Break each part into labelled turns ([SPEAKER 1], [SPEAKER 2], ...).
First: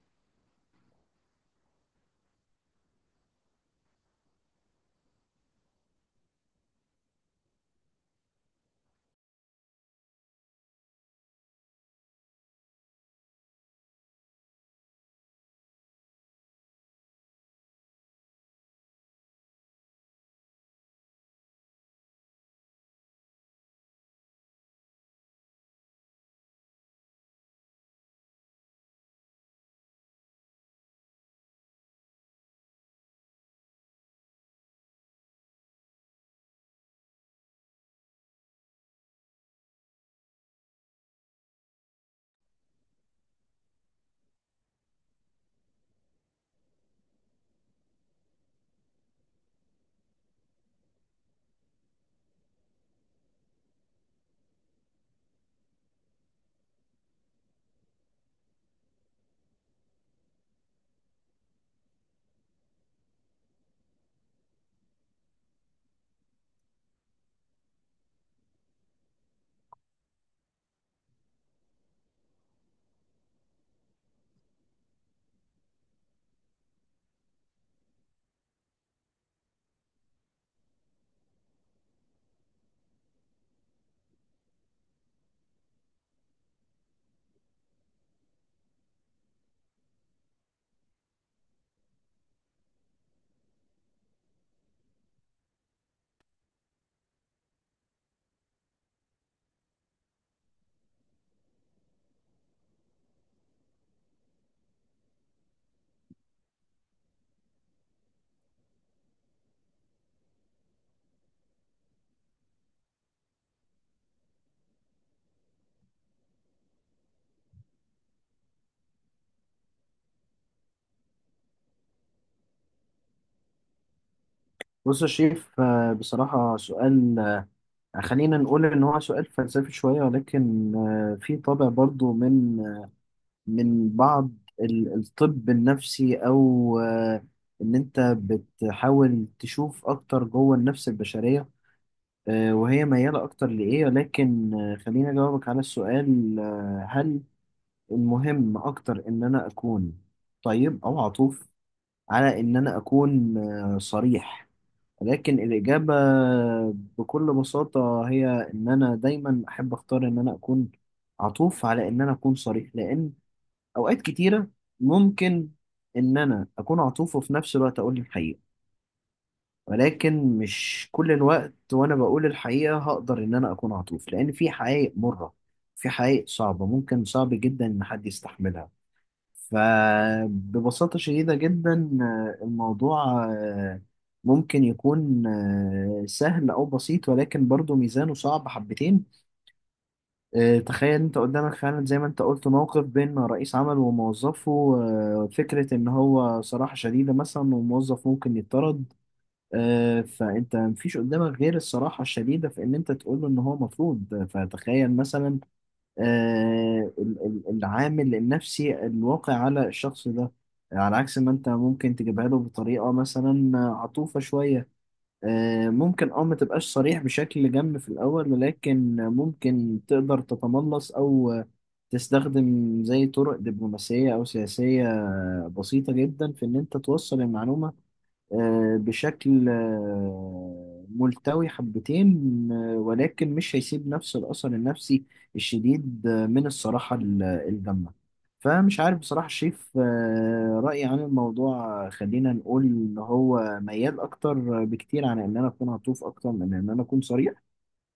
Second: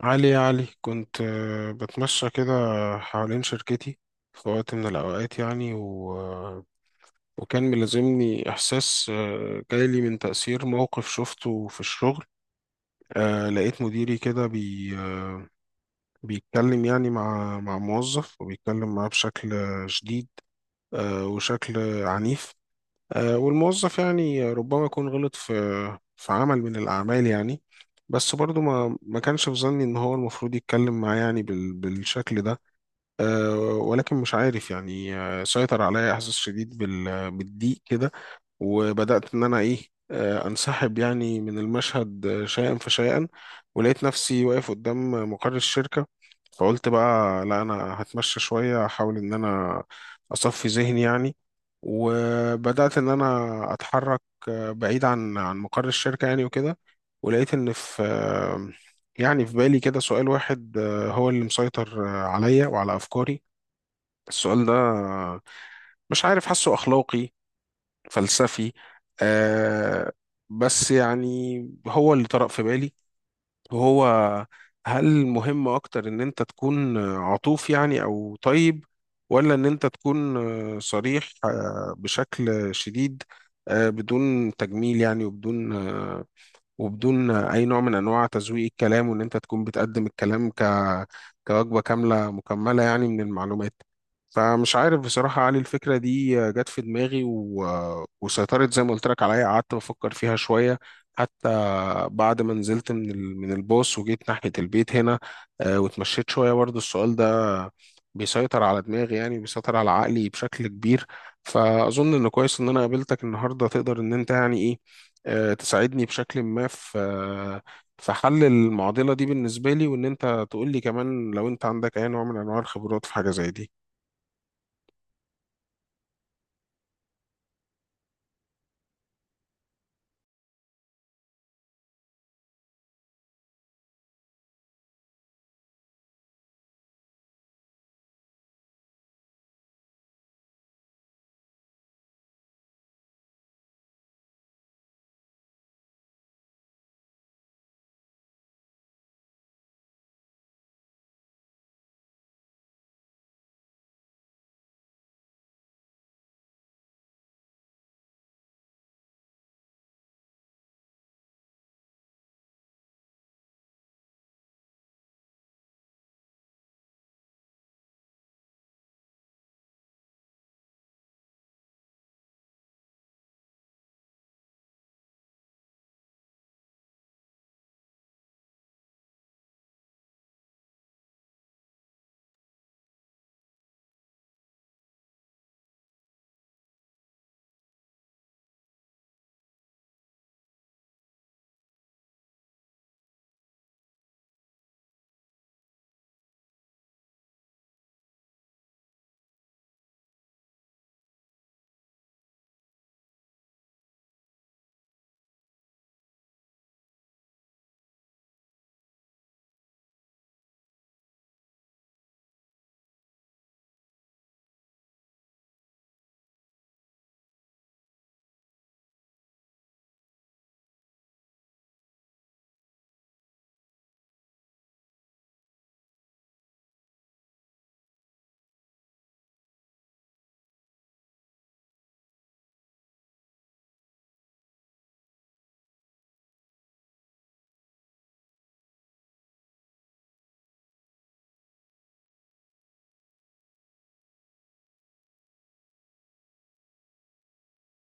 [SPEAKER 1] علي يا علي كنت بتمشى كده حوالين شركتي في وقت من الأوقات يعني و... آه، وكان ملازمني إحساس جايلي من تأثير موقف شفته في الشغل. لقيت مديري كده بي... آه، بيتكلم يعني مع موظف وبيتكلم معاه بشكل شديد، وشكل عنيف. والموظف يعني ربما يكون غلط في عمل من الأعمال، يعني بس برضو ما كانش في ظني إن هو المفروض يتكلم معاه يعني بالشكل ده. ولكن مش عارف يعني، سيطر عليا إحساس شديد بالضيق كده، وبدأت إن أنا إيه، أنسحب يعني من المشهد شيئا فشيئا، ولقيت نفسي واقف قدام مقر الشركة. فقلت بقى لا أنا هتمشى شوية، أحاول إن أنا أصفي ذهني يعني. وبدأت إن أنا أتحرك بعيد عن مقر الشركة يعني وكده. ولقيت إن في آه، يعني في بالي كده سؤال واحد هو اللي مسيطر عليا وعلى أفكاري. السؤال ده مش عارف، حاسه أخلاقي فلسفي، آه بس يعني هو اللي طرأ في بالي، وهو هل مهم أكتر إن أنت تكون عطوف يعني أو طيب، ولا إن أنت تكون صريح بشكل شديد، بدون تجميل يعني وبدون اي نوع من انواع تزويق الكلام، وان انت تكون بتقدم الكلام ك كوجبه كامله مكمله يعني من المعلومات. فمش عارف بصراحه يا علي، الفكره دي جت في دماغي و... وسيطرت زي ما قلت لك عليا. قعدت بفكر فيها شويه، حتى بعد ما نزلت من من الباص وجيت ناحيه البيت هنا. واتمشيت شويه، برضو السؤال ده بيسيطر على دماغي، يعني بيسيطر على عقلي بشكل كبير. فاظن انه كويس ان انا قابلتك النهارده، تقدر ان انت يعني ايه، تساعدني بشكل ما في حل المعضلة دي بالنسبة لي، وإن أنت تقول لي كمان لو أنت عندك أي نوع من أنواع الخبرات في حاجة زي دي.
[SPEAKER 2] بص يا شريف، بصراحة سؤال خلينا نقول إن هو سؤال فلسفي شوية، ولكن في طابع برضو من بعض الطب النفسي، أو إن أنت بتحاول تشوف أكتر جوه النفس البشرية وهي ميالة أكتر لإيه. ولكن خليني أجاوبك على السؤال. هل المهم أكتر إن أنا أكون طيب أو عطوف على إن أنا أكون صريح؟ لكن الإجابة بكل بساطة هي إن أنا دايما أحب أختار إن أنا أكون عطوف على إن أنا أكون صريح، لأن أوقات كتيرة ممكن إن أنا أكون عطوف وفي نفس الوقت أقول الحقيقة، ولكن مش كل الوقت وأنا بقول الحقيقة هقدر إن أنا أكون عطوف، لأن في حقائق مرة، في حقائق صعبة ممكن صعب جدا إن حد يستحملها. فببساطة شديدة جدا الموضوع ممكن يكون سهل أو بسيط، ولكن برضه ميزانه صعب حبتين. تخيل أنت قدامك فعلا، زي ما أنت قلت، موقف بين رئيس عمل وموظفه. فكرة إن هو صراحة شديدة مثلا، وموظف ممكن يطرد، فأنت مفيش قدامك غير الصراحة الشديدة في إن أنت تقول له إن هو مطرود. فتخيل مثلا العامل النفسي الواقع على الشخص ده، على عكس ما انت ممكن تجيبها له بطريقة مثلا عطوفة شوية. ممكن ما تبقاش صريح بشكل جم في الأول، ولكن ممكن تقدر تتملص أو تستخدم زي طرق دبلوماسية أو سياسية بسيطة جدا في إن أنت توصل المعلومة بشكل ملتوي حبتين، ولكن مش هيسيب نفس الأثر النفسي الشديد من الصراحة الجامة. فمش عارف بصراحة، شايف رأيي عن الموضوع خلينا نقول إن هو ميال أكتر بكتير عن إن أنا أكون هطوف أكتر من إن أنا أكون صريح.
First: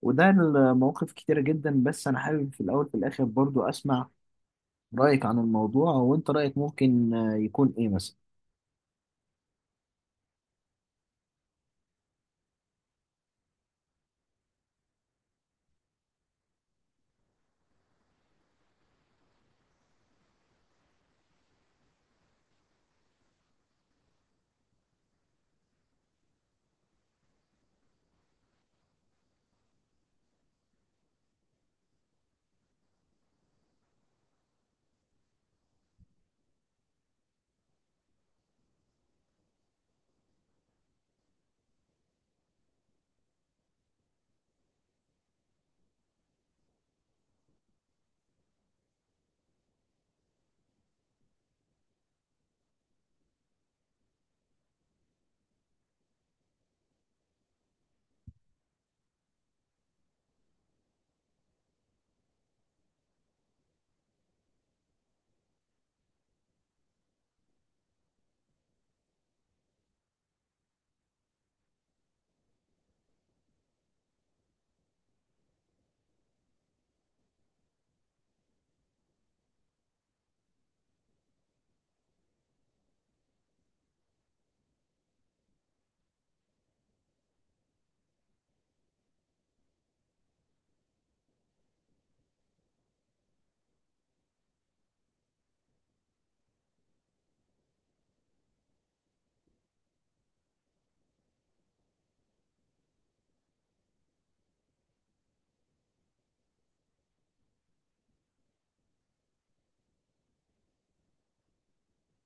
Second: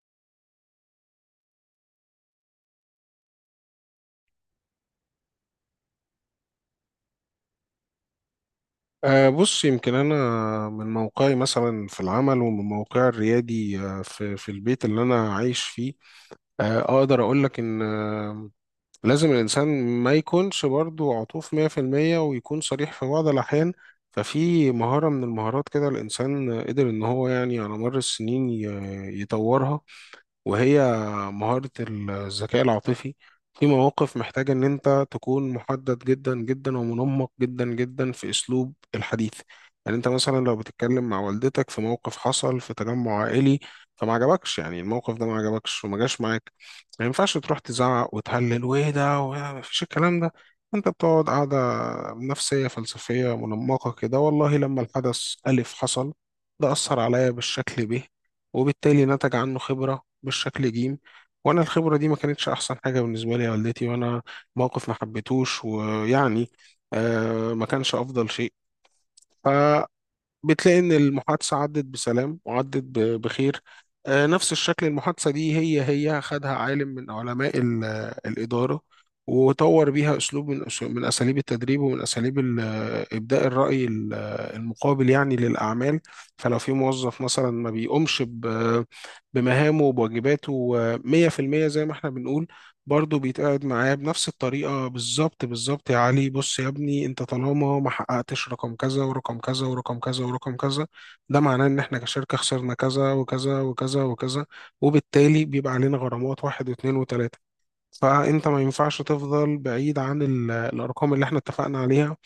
[SPEAKER 2] وده المواقف كتيرة جدا، بس أنا حابب في الأول في الآخر برضو أسمع رأيك عن الموضوع. وأنت رأيك ممكن يكون إيه مثلا؟
[SPEAKER 1] بص يمكن أنا من موقعي مثلا في العمل، ومن موقعي الريادي في البيت اللي أنا عايش فيه، أقدر أقول لك إن، لازم الإنسان ما يكونش برضو عطوف 100%، ويكون صريح في بعض الأحيان. ففي مهارة من المهارات كده الإنسان قدر إن هو يعني على مر السنين يطورها، وهي مهارة الذكاء العاطفي. في مواقف محتاجة إن أنت تكون محدد جدا جدا ومنمق جدا جدا في أسلوب الحديث. يعني أنت مثلا لو بتتكلم مع والدتك في موقف حصل في تجمع عائلي فما عجبكش، يعني الموقف ده ما عجبكش وما جاش معاك، ما ينفعش تروح تزعق وتهلل وإيه ده وما فيش الكلام ده. أنت بتقعد قاعدة نفسية فلسفية منمقة كده، والله لما الحدث ألف حصل ده أثر عليا بالشكل ب، وبالتالي نتج عنه خبرة بالشكل جيم، وأنا الخبرة دي ما كانتش أحسن حاجة بالنسبة لي يا والدتي. وأنا موقف ما حبيتهوش، ويعني آه ما كانش أفضل شيء. ف بتلاقي إن المحادثة عدت بسلام وعدت بخير. نفس الشكل المحادثة دي هي هي خدها عالم من علماء الإدارة، وطور بيها أسلوب من أساليب التدريب، ومن أساليب إبداء الرأي المقابل يعني للأعمال. فلو في موظف مثلا ما بيقومش بمهامه وبواجباته 100% زي ما احنا بنقول، برضه بيتقعد معاه بنفس الطريقة بالظبط بالظبط. يا علي بص يا ابني، انت طالما ما حققتش رقم كذا ورقم كذا ورقم كذا ورقم كذا، ده معناه ان احنا كشركة خسرنا كذا وكذا وكذا وكذا، وبالتالي بيبقى علينا غرامات واحد واثنين وثلاثة. فانت ما ينفعش تفضل بعيد عن الارقام اللي احنا اتفقنا عليها،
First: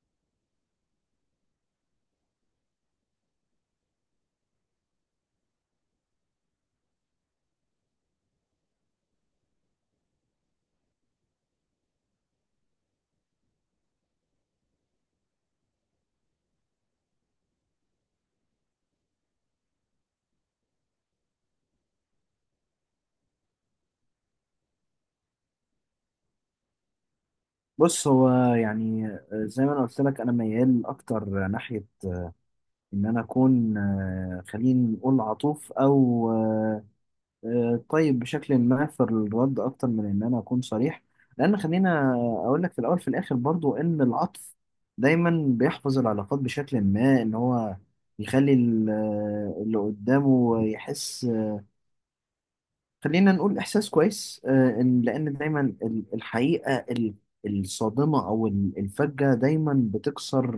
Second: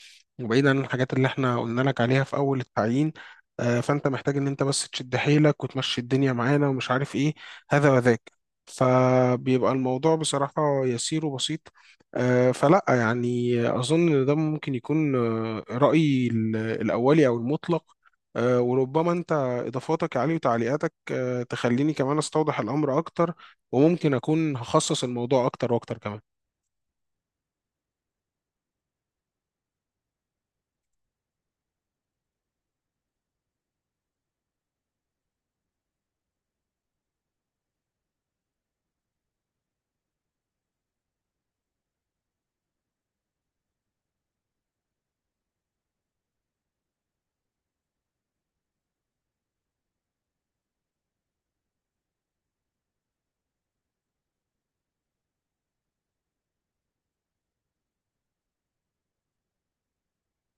[SPEAKER 1] وبعيد عن الحاجات اللي احنا قلنا لك عليها في اول التعيين. فانت محتاج ان انت بس تشد حيلك وتمشي الدنيا معانا ومش عارف ايه، هذا وذاك. فبيبقى الموضوع بصراحة يسير وبسيط. فلا يعني اظن ان ده ممكن يكون رأيي الاولي او المطلق. وربما انت اضافاتك عليه وتعليقاتك تخليني كمان استوضح الامر اكتر، وممكن اكون هخصص الموضوع اكتر واكتر كمان.
[SPEAKER 2] بص هو يعني زي ما انا قلت لك، انا ميال اكتر ناحيه ان انا اكون خلينا نقول عطوف، او طيب بشكل ما في الرد، اكتر من ان انا اكون صريح. لان خلينا اقول لك في الاول في الاخر برضو، ان العطف دايما بيحفظ العلاقات بشكل ما، ان هو يخلي اللي قدامه يحس، خلينا نقول، إحساس كويس. إن لأن دايما الحقيقة الصادمة أو الفجة دايما بتكسر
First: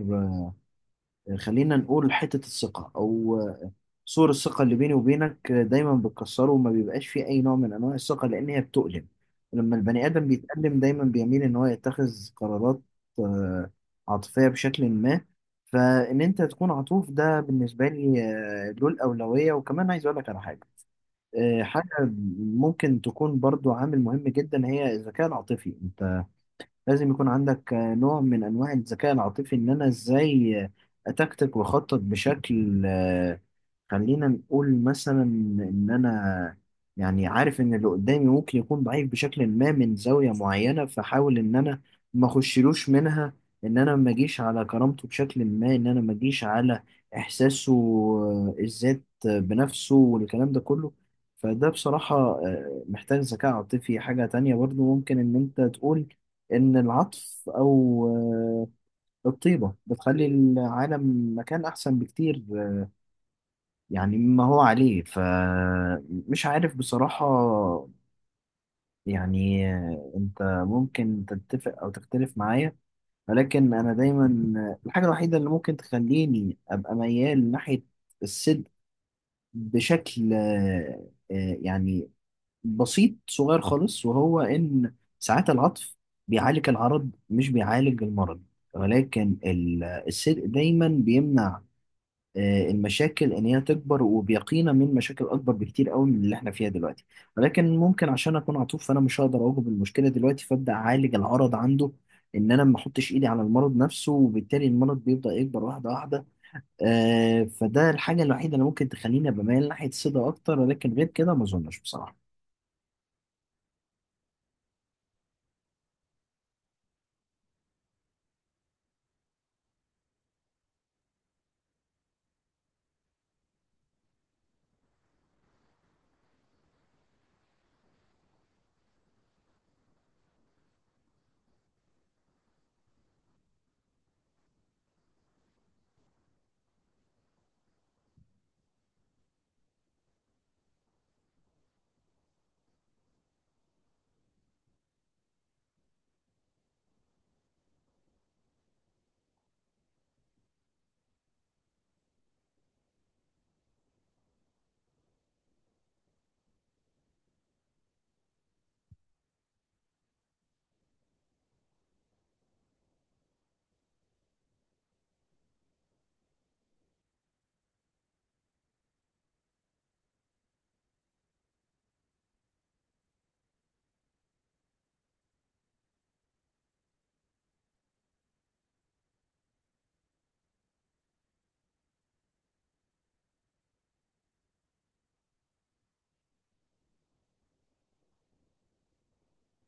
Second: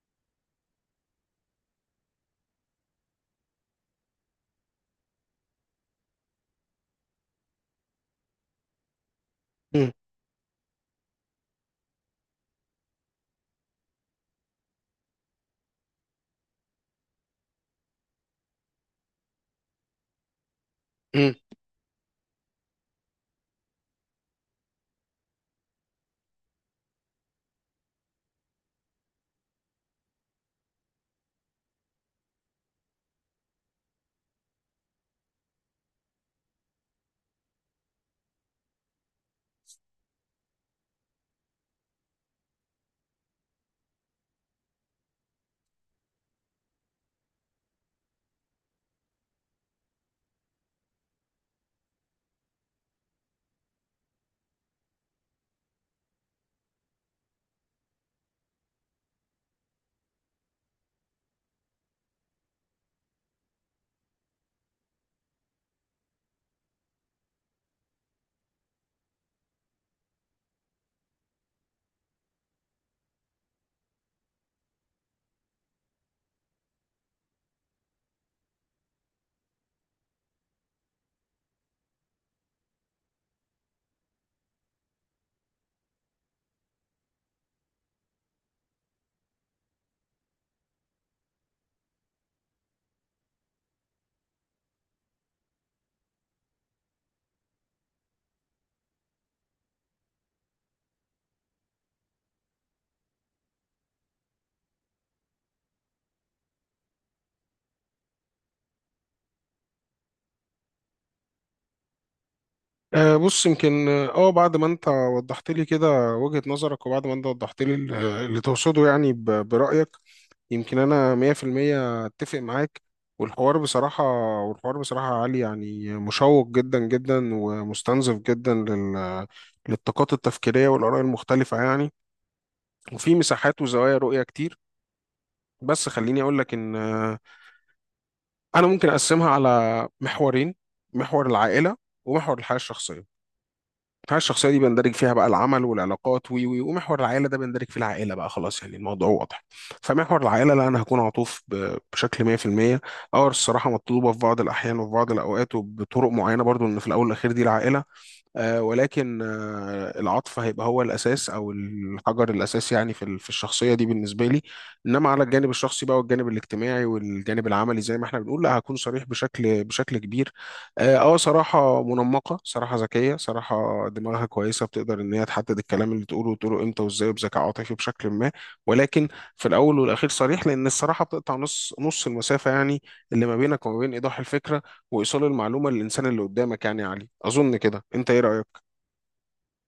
[SPEAKER 2] خلينا نقول حتة الثقة أو سور الثقة اللي بيني وبينك. دايما بتكسره وما بيبقاش فيه أي نوع من أنواع الثقة، لأن هي بتؤلم. لما
[SPEAKER 1] مم.
[SPEAKER 2] البني آدم بيتألم دايما بيميل إن هو يتخذ قرارات آه، عاطفية بشكل ما. فإن أنت تكون عطوف، ده بالنسبة لي له الأولوية. وكمان عايز أقول لك على حاجة،
[SPEAKER 1] مم.
[SPEAKER 2] حاجة ممكن تكون برضو عامل مهم جدا، هي الذكاء العاطفي. انت لازم يكون عندك نوع من انواع الذكاء العاطفي، ان انا ازاي اتكتك واخطط بشكل خلينا نقول مثلا ان انا يعني عارف ان اللي قدامي ممكن يكون ضعيف بشكل ما من زاوية معينة، فحاول ان انا ما اخشلوش منها، ان انا ما اجيش على كرامته بشكل ما، ان انا ما اجيش على احساسه الذات بنفسه والكلام ده كله. فده بصراحة محتاج ذكاء عاطفي. حاجة تانية برضو ممكن ان انت تقول إن العطف أو الطيبة بتخلي العالم مكان أحسن بكتير يعني مما هو عليه. فمش عارف بصراحة، يعني أنت ممكن تتفق أو تختلف معايا، ولكن أنا دايما الحاجة الوحيدة اللي ممكن تخليني أبقى ميال ناحية الصدق بشكل يعني بسيط صغير خالص، وهو إن ساعات العطف بيعالج العرض مش بيعالج المرض، ولكن الصدق دايما بيمنع المشاكل إن هي تكبر، وبيقينا من مشاكل أكبر بكتير قوي من اللي إحنا فيها دلوقتي. ولكن ممكن عشان أكون عطوف، فأنا مش هقدر أواجه المشكلة دلوقتي، فأبدأ أعالج العرض عنده، إن أنا ما أحطش إيدي على المرض نفسه، وبالتالي المرض بيبدأ يكبر واحدة واحدة. فده الحاجة الوحيدة اللي ممكن تخليني بميل ناحية الصدق أكتر، ولكن غير كده ما أظنش بصراحة.
[SPEAKER 1] بص يمكن اه أه، بعد ما انت وضحت لي كده وجهة نظرك، وبعد ما انت وضحت لي اللي تقصده يعني برأيك، يمكن انا 100% اتفق معاك. والحوار بصراحة، والحوار بصراحة عالي، يعني مشوق جدا جدا ومستنزف جدا للطاقات التفكيرية والآراء المختلفة يعني، وفي مساحات وزوايا رؤية كتير. بس خليني أقول لك إن انا ممكن اقسمها على محورين: محور العائله، ومحور الحياه الشخصيه. الحياه الشخصيه دي بندرج فيها بقى العمل والعلاقات وي وي ومحور العائله ده بندرج فيه العائله بقى، خلاص يعني الموضوع واضح. فمحور العائله لا، انا هكون عطوف بشكل 100%. اه الصراحه مطلوبه في بعض الاحيان وفي بعض الاوقات وبطرق معينه برضو، ان في الاول والاخير دي العائله. ولكن العطف هيبقى هو الأساس أو الحجر الأساسي يعني في في الشخصية دي بالنسبة لي. إنما على الجانب الشخصي بقى والجانب الاجتماعي والجانب العملي زي ما احنا بنقول، لا هكون صريح بشكل كبير. صراحة منمقة، صراحة ذكية، صراحة دماغها كويسة، بتقدر إن هي تحدد الكلام اللي تقوله، وتقوله إمتى وإزاي وبذكاء عاطفي بشكل ما. ولكن في الأول والأخير صريح، لأن الصراحة بتقطع نص نص المسافة يعني، اللي ما بينك وما بين إيضاح الفكرة وايصال المعلومه للانسان اللي قدامك. يعني يا علي اظن كده، انت ايه رايك؟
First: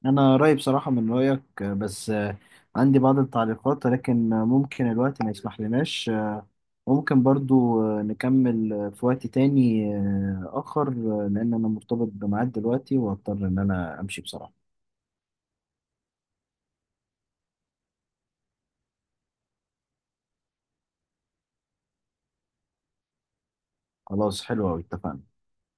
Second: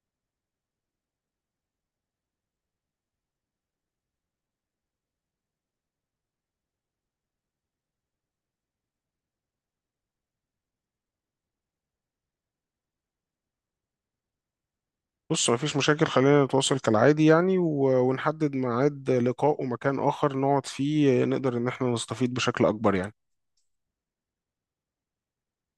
[SPEAKER 2] انا رايي بصراحه من رايك، بس عندي بعض التعليقات، ولكن ممكن الوقت ما يسمح لناش. ممكن برضو نكمل في وقت تاني اخر، لان انا مرتبط بميعاد دلوقتي واضطر ان انا امشي بصراحه.
[SPEAKER 1] بص مفيش مشاكل، خلينا نتواصل كالعادي يعني، ونحدد ميعاد لقاء ومكان اخر نقعد فيه نقدر ان احنا نستفيد بشكل اكبر يعني.
[SPEAKER 2] خلاص، حلو أوي، اتفقنا.